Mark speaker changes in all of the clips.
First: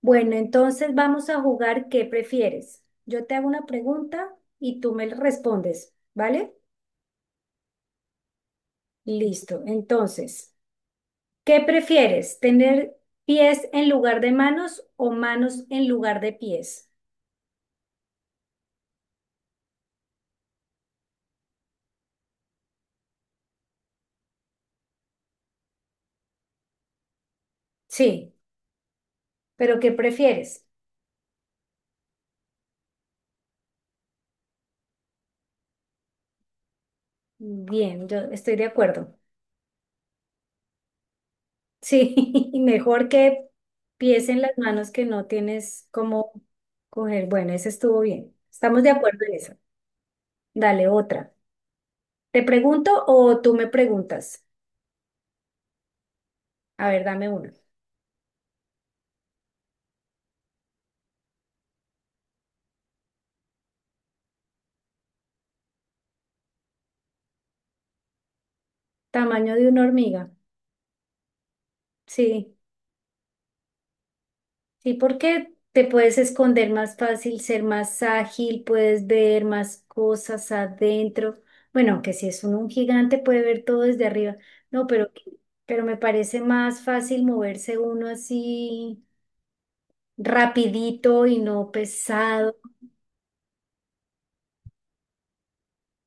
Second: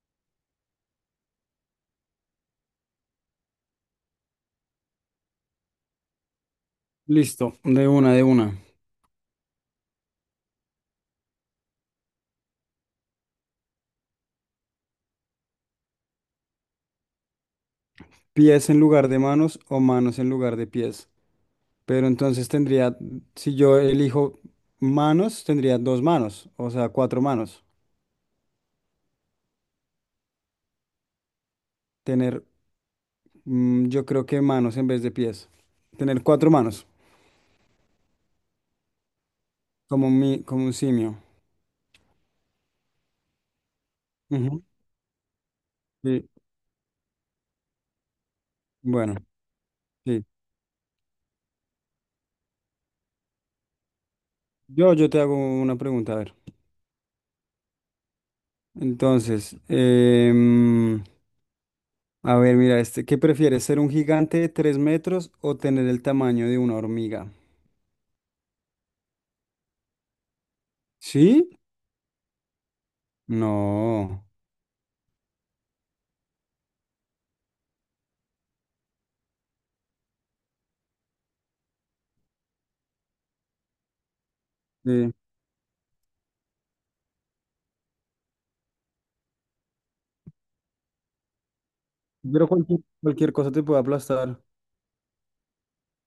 Speaker 1: Bueno, entonces vamos a jugar, ¿qué prefieres? Yo te hago una pregunta y tú me respondes, ¿vale?
Speaker 2: Listo, de una, de una.
Speaker 1: Listo. Entonces, ¿qué prefieres? ¿Tener pies en lugar de manos o manos en lugar de pies?
Speaker 2: Pies en lugar de manos o manos en lugar de pies. Pero entonces tendría, si yo elijo manos, tendría dos manos, o sea, cuatro manos.
Speaker 1: Sí, pero ¿qué prefieres?
Speaker 2: Tener, yo creo que manos en vez de pies. Tener cuatro manos,
Speaker 1: Bien, yo estoy de acuerdo.
Speaker 2: como un simio.
Speaker 1: Sí, mejor que pies en las
Speaker 2: Ujú.
Speaker 1: manos que no tienes
Speaker 2: Sí,
Speaker 1: cómo coger. Bueno, ese estuvo bien. Estamos de
Speaker 2: bueno,
Speaker 1: acuerdo en eso.
Speaker 2: sí.
Speaker 1: Dale otra. ¿Te pregunto o tú me preguntas?
Speaker 2: Yo te hago una pregunta, a ver.
Speaker 1: A ver, dame una.
Speaker 2: Entonces, a ver, mira, ¿qué prefieres, ser un gigante de 3 metros o tener el tamaño de una hormiga?
Speaker 1: Tamaño de una hormiga.
Speaker 2: ¿Sí?
Speaker 1: Sí,
Speaker 2: No,
Speaker 1: sí, porque te puedes esconder más fácil, ser más ágil, puedes ver más cosas adentro. Bueno, aunque si es un gigante puede ver todo desde arriba. No,
Speaker 2: sí.
Speaker 1: pero me parece más fácil moverse uno así rapidito y no
Speaker 2: Pero
Speaker 1: pesado.
Speaker 2: cualquier cosa te puede aplastar.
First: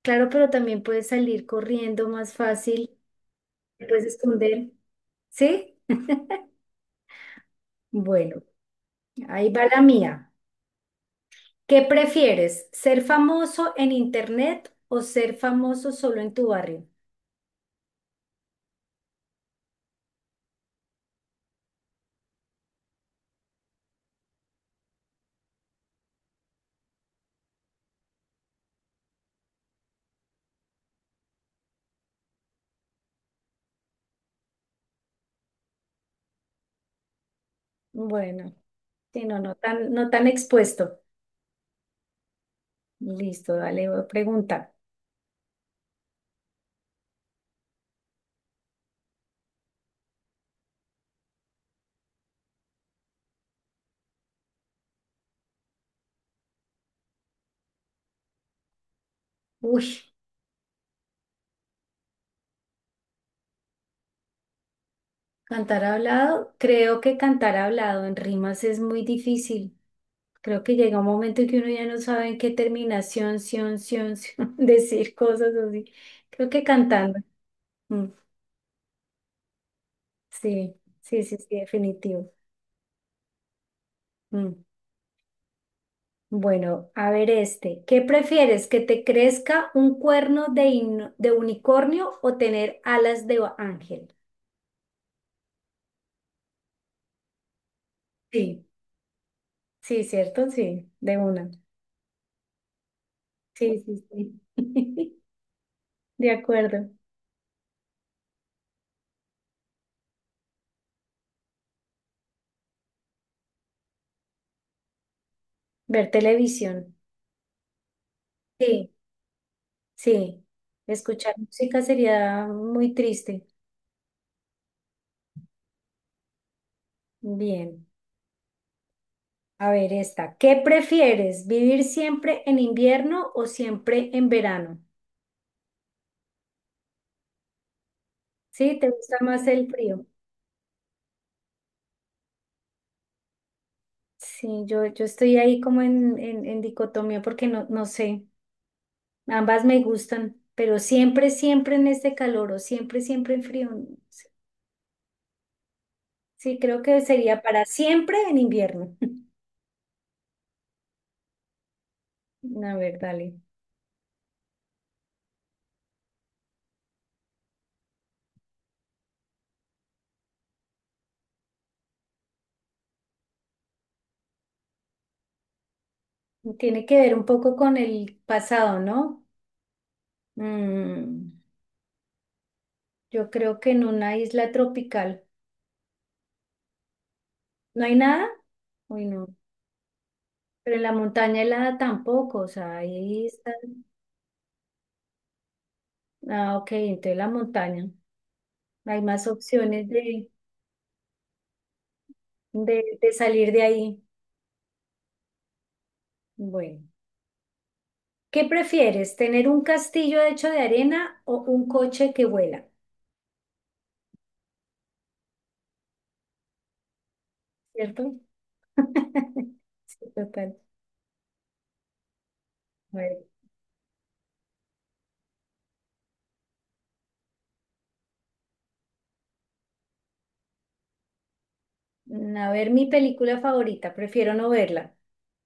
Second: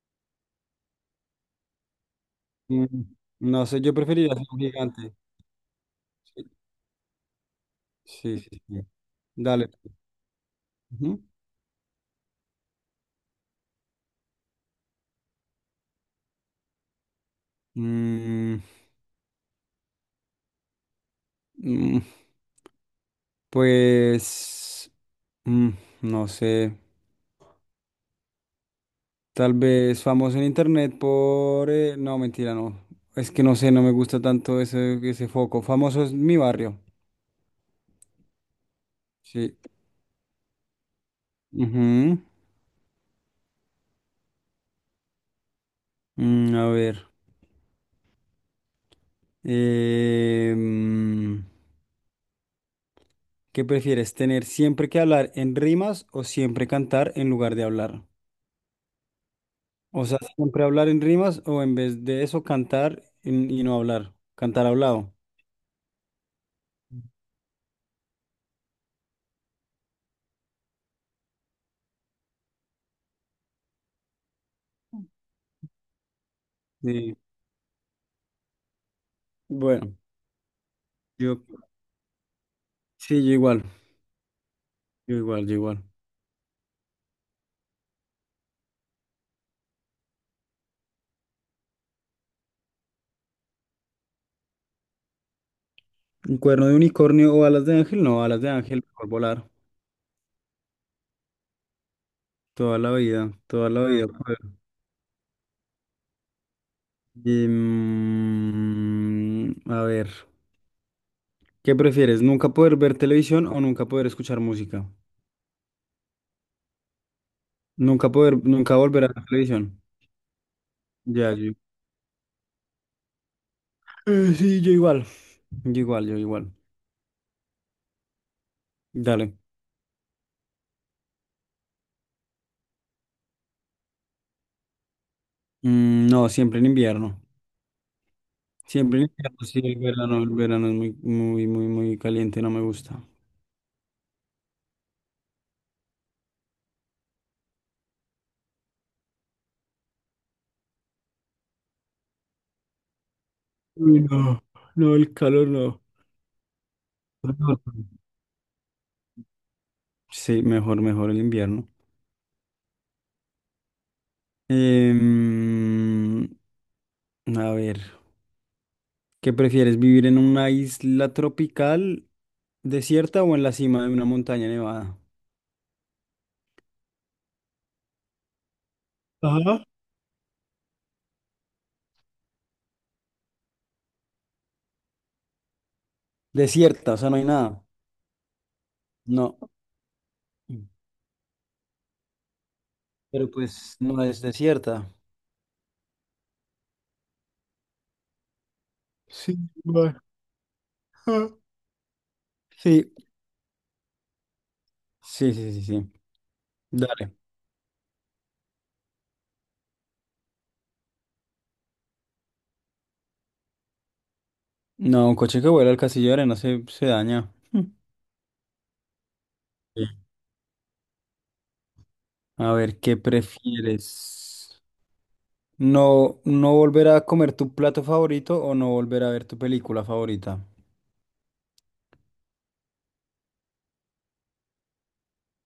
Speaker 1: Claro, pero también puedes salir corriendo más
Speaker 2: Mm,
Speaker 1: fácil,
Speaker 2: no sé,
Speaker 1: te
Speaker 2: yo
Speaker 1: puedes
Speaker 2: preferiría ser un
Speaker 1: esconder.
Speaker 2: gigante.
Speaker 1: ¿Sí?
Speaker 2: Sí, sí,
Speaker 1: Bueno,
Speaker 2: sí. Sí.
Speaker 1: ahí va
Speaker 2: Dale,
Speaker 1: la
Speaker 2: pues.
Speaker 1: mía.
Speaker 2: Ujú.
Speaker 1: ¿Qué prefieres? ¿Ser famoso en internet o ser famoso solo en tu barrio?
Speaker 2: Mm, mm, pues, mm, no sé, tal vez famoso en internet no, mentira, no. Es que no sé, no me gusta tanto ese foco. Famoso es mi barrio.
Speaker 1: Bueno, sí, no, no
Speaker 2: Sí.
Speaker 1: tan, no tan expuesto.
Speaker 2: Ujú.
Speaker 1: Listo, dale, voy a preguntar.
Speaker 2: A ver. Eh, ¿Qué prefieres, tener siempre que hablar en rimas o siempre cantar en lugar de hablar?
Speaker 1: Uy,
Speaker 2: O sea, siempre hablar en rimas o en vez de eso y no hablar, cantar hablado.
Speaker 1: Cantar hablado. Creo que cantar hablado en rimas es muy difícil. Creo que llega un momento en que uno ya no sabe en qué terminación, sion, sion, sion, decir cosas así. Creo que
Speaker 2: Sí,
Speaker 1: cantando. Mm,
Speaker 2: bueno,
Speaker 1: sí, sí, sí,
Speaker 2: yo
Speaker 1: sí, definitivo.
Speaker 2: sí, yo igual,
Speaker 1: Mm.
Speaker 2: yo igual, yo igual.
Speaker 1: Bueno, a ver este. ¿Qué prefieres? ¿Que te crezca un cuerno de, de unicornio o tener alas de ángel?
Speaker 2: ¿Un cuerno de unicornio o alas de ángel? No, alas de
Speaker 1: Sí,
Speaker 2: ángel, mejor volar.
Speaker 1: sí, ¿cierto? Sí, de una.
Speaker 2: Toda la vida, toda
Speaker 1: Sí,
Speaker 2: la
Speaker 1: sí,
Speaker 2: vida. Poder.
Speaker 1: sí. De acuerdo.
Speaker 2: Y, a ver, ¿qué prefieres? ¿Nunca poder ver televisión o nunca poder escuchar música?
Speaker 1: Ver televisión.
Speaker 2: Nunca
Speaker 1: Sí,
Speaker 2: volver a la televisión.
Speaker 1: sí.
Speaker 2: Ya,
Speaker 1: Escuchar
Speaker 2: yo
Speaker 1: música sería muy triste.
Speaker 2: Sí, yo igual. Yo igual, yo igual.
Speaker 1: Bien.
Speaker 2: Dale.
Speaker 1: A ver esta. ¿Qué prefieres? ¿Vivir siempre en invierno o siempre en verano?
Speaker 2: No, siempre en invierno.
Speaker 1: Sí, ¿te
Speaker 2: Siempre en
Speaker 1: gusta
Speaker 2: invierno,
Speaker 1: más
Speaker 2: sí,
Speaker 1: el
Speaker 2: el
Speaker 1: frío?
Speaker 2: verano, el verano es muy, muy, muy, muy caliente, no me gusta.
Speaker 1: Sí, yo estoy ahí como en dicotomía porque no, no sé, ambas me gustan, pero siempre, siempre en este calor o siempre, siempre en frío. No
Speaker 2: Uy,
Speaker 1: sé.
Speaker 2: no, no, el calor no.
Speaker 1: Sí, creo que sería
Speaker 2: Calor.
Speaker 1: para siempre en invierno.
Speaker 2: Sí, mejor, mejor el invierno.
Speaker 1: A ver, dale.
Speaker 2: Em, a ver, ¿qué prefieres, vivir en una isla tropical desierta o en la cima de una montaña nevada?
Speaker 1: Tiene que ver un poco con el pasado, ¿no?
Speaker 2: Ajá.
Speaker 1: Mm, yo creo que en una isla tropical
Speaker 2: Desierta, o sea, no hay nada.
Speaker 1: no hay nada. Uy, no.
Speaker 2: No,
Speaker 1: Pero en la montaña helada tampoco, o sea, ahí
Speaker 2: pero
Speaker 1: está.
Speaker 2: pues no es desierta.
Speaker 1: Ah, ok, entonces la montaña. Hay más
Speaker 2: Sí,
Speaker 1: opciones
Speaker 2: va. Ah. Sí,
Speaker 1: de salir de ahí.
Speaker 2: sí, sí, sí, sí.
Speaker 1: Bueno,
Speaker 2: Dale.
Speaker 1: ¿qué prefieres? ¿Tener un castillo hecho de arena o un coche que vuela?
Speaker 2: No, un coche que vuela, al castillo, casillero no se daña. Mm.
Speaker 1: ¿Cierto?
Speaker 2: Sí.
Speaker 1: Sí, total.
Speaker 2: A ver,
Speaker 1: A
Speaker 2: ¿qué
Speaker 1: ver,
Speaker 2: prefieres? ¿No, no volver a comer tu plato favorito o no volver a ver tu película favorita?
Speaker 1: a ver, mi película favorita, prefiero no verla,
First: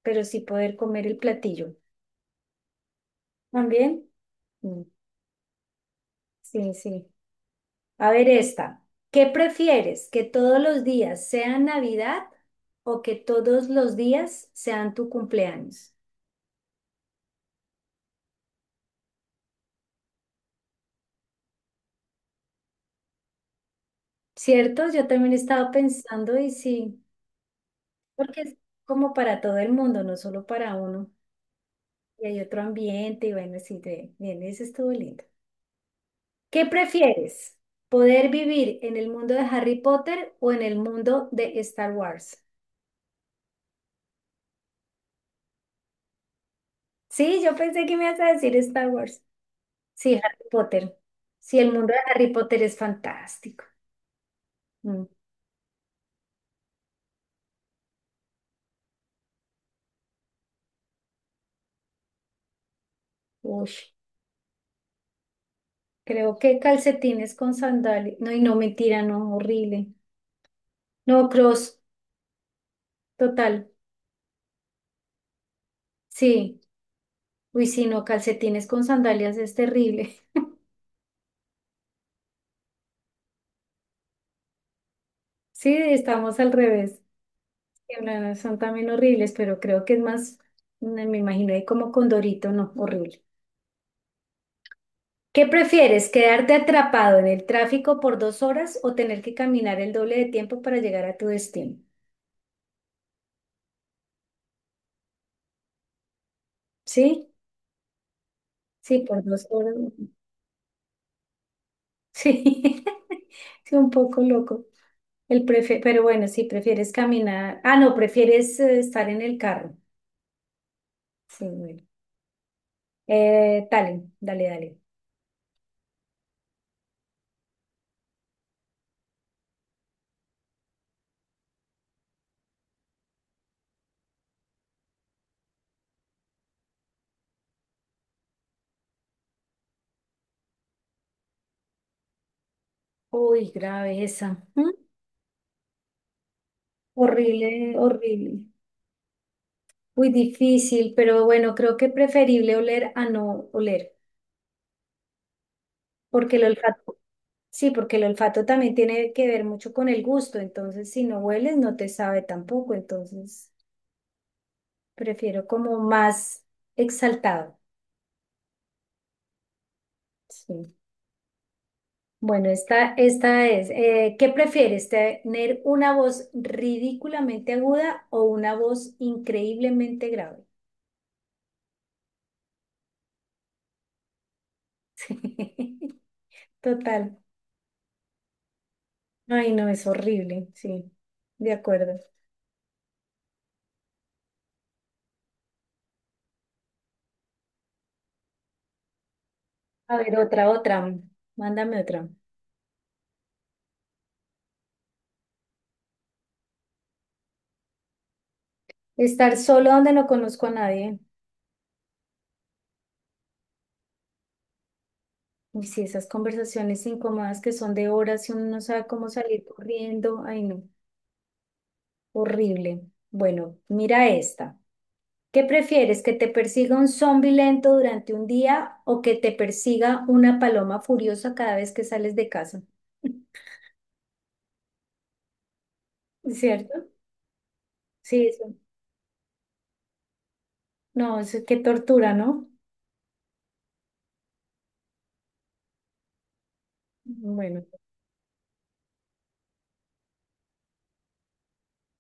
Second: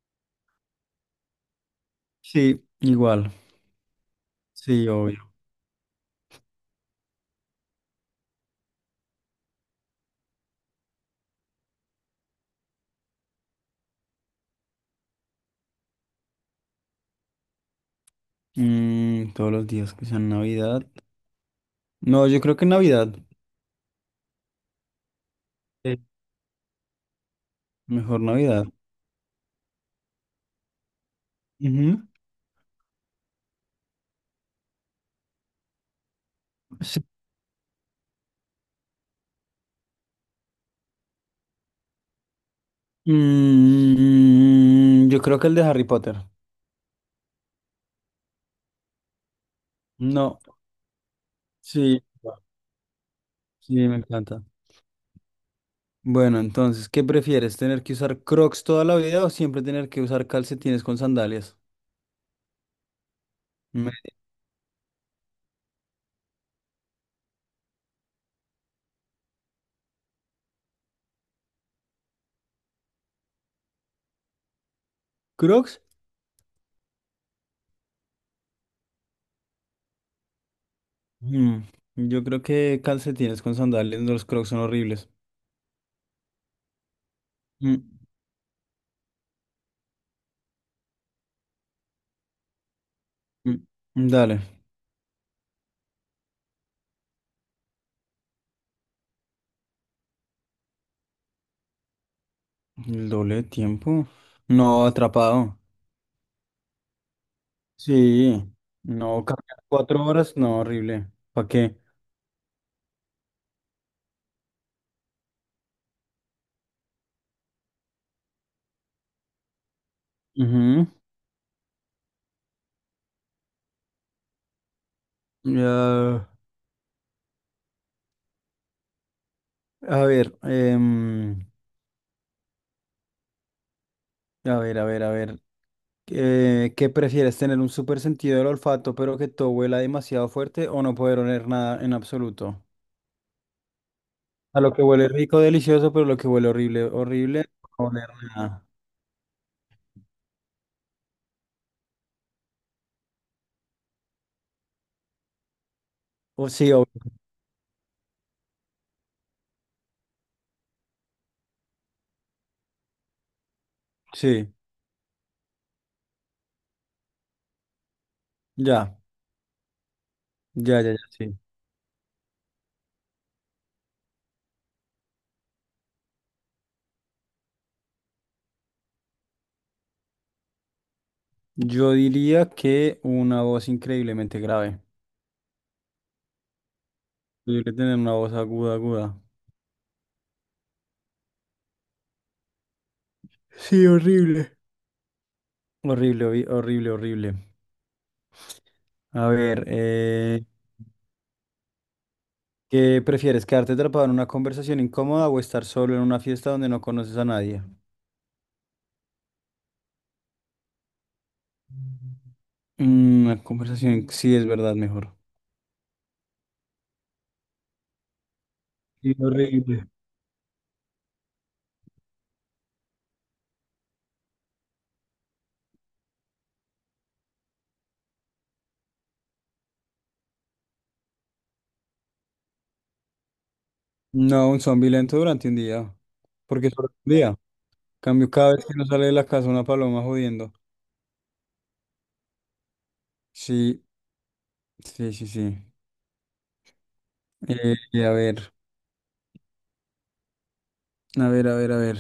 Speaker 1: pero sí poder comer el platillo.
Speaker 2: Sí, igual.
Speaker 1: ¿También? Mm,
Speaker 2: Sí, obvio.
Speaker 1: sí, sí. A ver esta. ¿Qué prefieres? ¿Que todos los días sean Navidad o que todos los días sean tu cumpleaños?
Speaker 2: Todos los días que sean Navidad. No, yo creo que Navidad.
Speaker 1: ¿Cierto? Yo también estaba
Speaker 2: Sí.
Speaker 1: pensando y sí.
Speaker 2: Mejor
Speaker 1: Porque es
Speaker 2: Navidad.
Speaker 1: como para todo el mundo, no solo para uno.
Speaker 2: Ujú.
Speaker 1: Y hay otro ambiente, y bueno, sí, de- bien, eso estuvo lindo. ¿Qué
Speaker 2: Sí.
Speaker 1: prefieres? ¿Poder vivir en el mundo de Harry Potter o en el mundo de Star Wars?
Speaker 2: Yo creo que el de Harry Potter.
Speaker 1: Sí, yo pensé que me ibas a decir Star Wars. Sí,
Speaker 2: No.
Speaker 1: Harry Potter. Sí, el mundo de
Speaker 2: Sí.
Speaker 1: Harry Potter es fantástico.
Speaker 2: Sí, me encanta.
Speaker 1: Mm,
Speaker 2: Bueno, entonces, ¿qué prefieres? ¿Tener que usar Crocs toda la vida o siempre tener que usar calcetines con sandalias?
Speaker 1: Uy,
Speaker 2: Me-
Speaker 1: creo que calcetines con sandalias. No, y no, mentira, no, horrible. No, cross, total.
Speaker 2: ¿Crocs?
Speaker 1: Sí. Uy, sí, no, calcetines con sandalias es terrible.
Speaker 2: Mm, Yo creo que calcetines con sandalias, los Crocs son horribles.
Speaker 1: Sí, estamos al revés.
Speaker 2: Mm,
Speaker 1: Que no, son también horribles, pero creo que es más, me imagino ahí como Condorito, no, horrible.
Speaker 2: mm, Dale,
Speaker 1: ¿Qué prefieres, quedarte atrapado en el tráfico por dos horas o tener que caminar el doble de tiempo para llegar a tu destino?
Speaker 2: el doble de tiempo. No, atrapado.
Speaker 1: ¿Sí?
Speaker 2: Sí,
Speaker 1: Sí, por
Speaker 2: no,
Speaker 1: dos
Speaker 2: cargar
Speaker 1: horas.
Speaker 2: 4 horas, no, horrible. ¿Para qué?
Speaker 1: Sí, sí, un poco loco. El prefe- pero bueno, sí, prefieres caminar. Ah, no, prefieres estar en el carro.
Speaker 2: Ujú.
Speaker 1: Sí, bueno. Dale, dale, dale.
Speaker 2: Ya, a ver, a ver, a ver, a ver. ¿Qué prefieres, tener un súper sentido del olfato, pero que todo huela demasiado fuerte o no poder oler nada en absoluto?
Speaker 1: Uy, grave esa.
Speaker 2: A lo que huele rico, delicioso, pero lo que huele horrible, horrible,
Speaker 1: Horrible,
Speaker 2: no oler
Speaker 1: horrible.
Speaker 2: nada.
Speaker 1: Muy difícil, pero bueno, creo que preferible oler a no oler, porque el
Speaker 2: O sí,
Speaker 1: olfato, sí, porque el olfato también tiene que ver mucho con el gusto, entonces si no hueles no te sabe tampoco, entonces
Speaker 2: sí,
Speaker 1: prefiero como más exaltado.
Speaker 2: ya,
Speaker 1: Sí.
Speaker 2: ya, ya, ya, sí.
Speaker 1: Bueno, esta es, ¿qué prefieres, tener una voz ridículamente aguda o una voz increíblemente grave?
Speaker 2: Yo diría que una voz increíblemente grave.
Speaker 1: Total.
Speaker 2: Yo diría tener una voz aguda, aguda.
Speaker 1: Ay, no, es horrible, sí, de acuerdo.
Speaker 2: Sí, horrible. Horrible, horrible, horrible. A ver,
Speaker 1: A ver,
Speaker 2: eh.
Speaker 1: otra, otra, mándame otra.
Speaker 2: ¿Qué prefieres, quedarte atrapado en una conversación incómoda o estar solo en una fiesta donde no conoces a nadie?
Speaker 1: Estar solo donde no conozco a nadie.
Speaker 2: Una conversación, sí, es verdad, mejor.
Speaker 1: Uy, sí, esas conversaciones incómodas que son de horas y uno no sabe cómo
Speaker 2: Sí,
Speaker 1: salir
Speaker 2: horrible.
Speaker 1: corriendo. Ay, no, horrible. Bueno, mira esta. ¿Qué prefieres, que te persiga un zombi lento durante un día o que te persiga una paloma furiosa cada vez que sales de casa?
Speaker 2: No, un zombie lento durante un día. Porque
Speaker 1: ¿Cierto?
Speaker 2: solo un día.
Speaker 1: Sí,
Speaker 2: Cambio cada
Speaker 1: eso.
Speaker 2: vez que no sale de la casa una paloma jodiendo.
Speaker 1: No, eso qué tortura, ¿no?
Speaker 2: Sí, sí, sí, sí.
Speaker 1: Bueno.
Speaker 2: Y a ver, a ver, a ver, a ver.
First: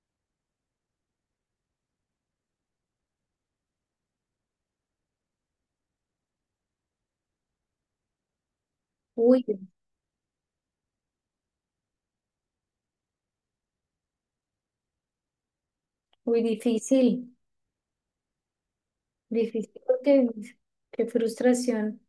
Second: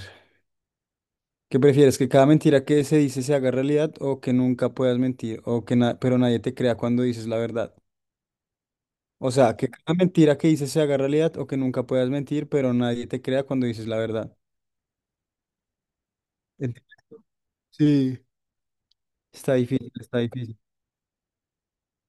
Speaker 2: ¿Qué prefieres? ¿Que cada mentira que se dice se haga realidad o que nunca puedas mentir pero nadie te crea cuando dices la verdad? O
Speaker 1: Uy,
Speaker 2: sea, que cada mentira que dices se haga realidad o que nunca puedas mentir, pero nadie te crea cuando dices la verdad.
Speaker 1: muy
Speaker 2: Ent-
Speaker 1: difícil,
Speaker 2: Sí. Está
Speaker 1: difícil
Speaker 2: difícil, está
Speaker 1: porque
Speaker 2: difícil.
Speaker 1: qué frustración.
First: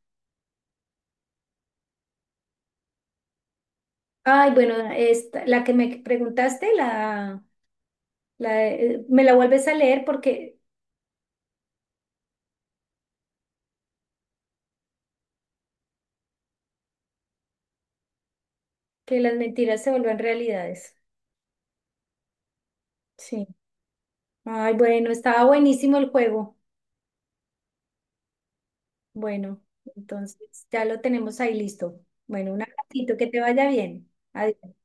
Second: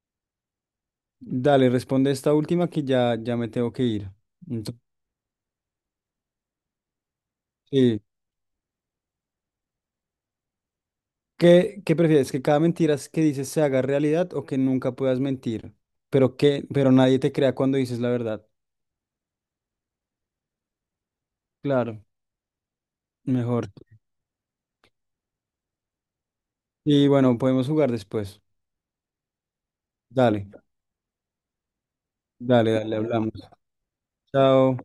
Speaker 2: Dale, responde esta última que ya, ya me tengo que ir.
Speaker 1: Ay, bueno,
Speaker 2: Entonces,
Speaker 1: esta, la que me preguntaste, la,
Speaker 2: sí.
Speaker 1: la, me la vuelves a leer porque
Speaker 2: ¿Qué prefieres? ¿Que cada mentira que dices se haga realidad o que nunca puedas mentir? Pero nadie te crea cuando dices la verdad.
Speaker 1: que las mentiras se vuelven realidades.
Speaker 2: Claro,
Speaker 1: Sí.
Speaker 2: mejor.
Speaker 1: Ay, bueno, estaba buenísimo el juego.
Speaker 2: Y bueno, podemos jugar después.
Speaker 1: Bueno,
Speaker 2: Dale,
Speaker 1: entonces ya lo tenemos ahí listo. Bueno, un
Speaker 2: dale, dale,
Speaker 1: abracito, que
Speaker 2: hablamos.
Speaker 1: te vaya bien. Adiós.
Speaker 2: Chao.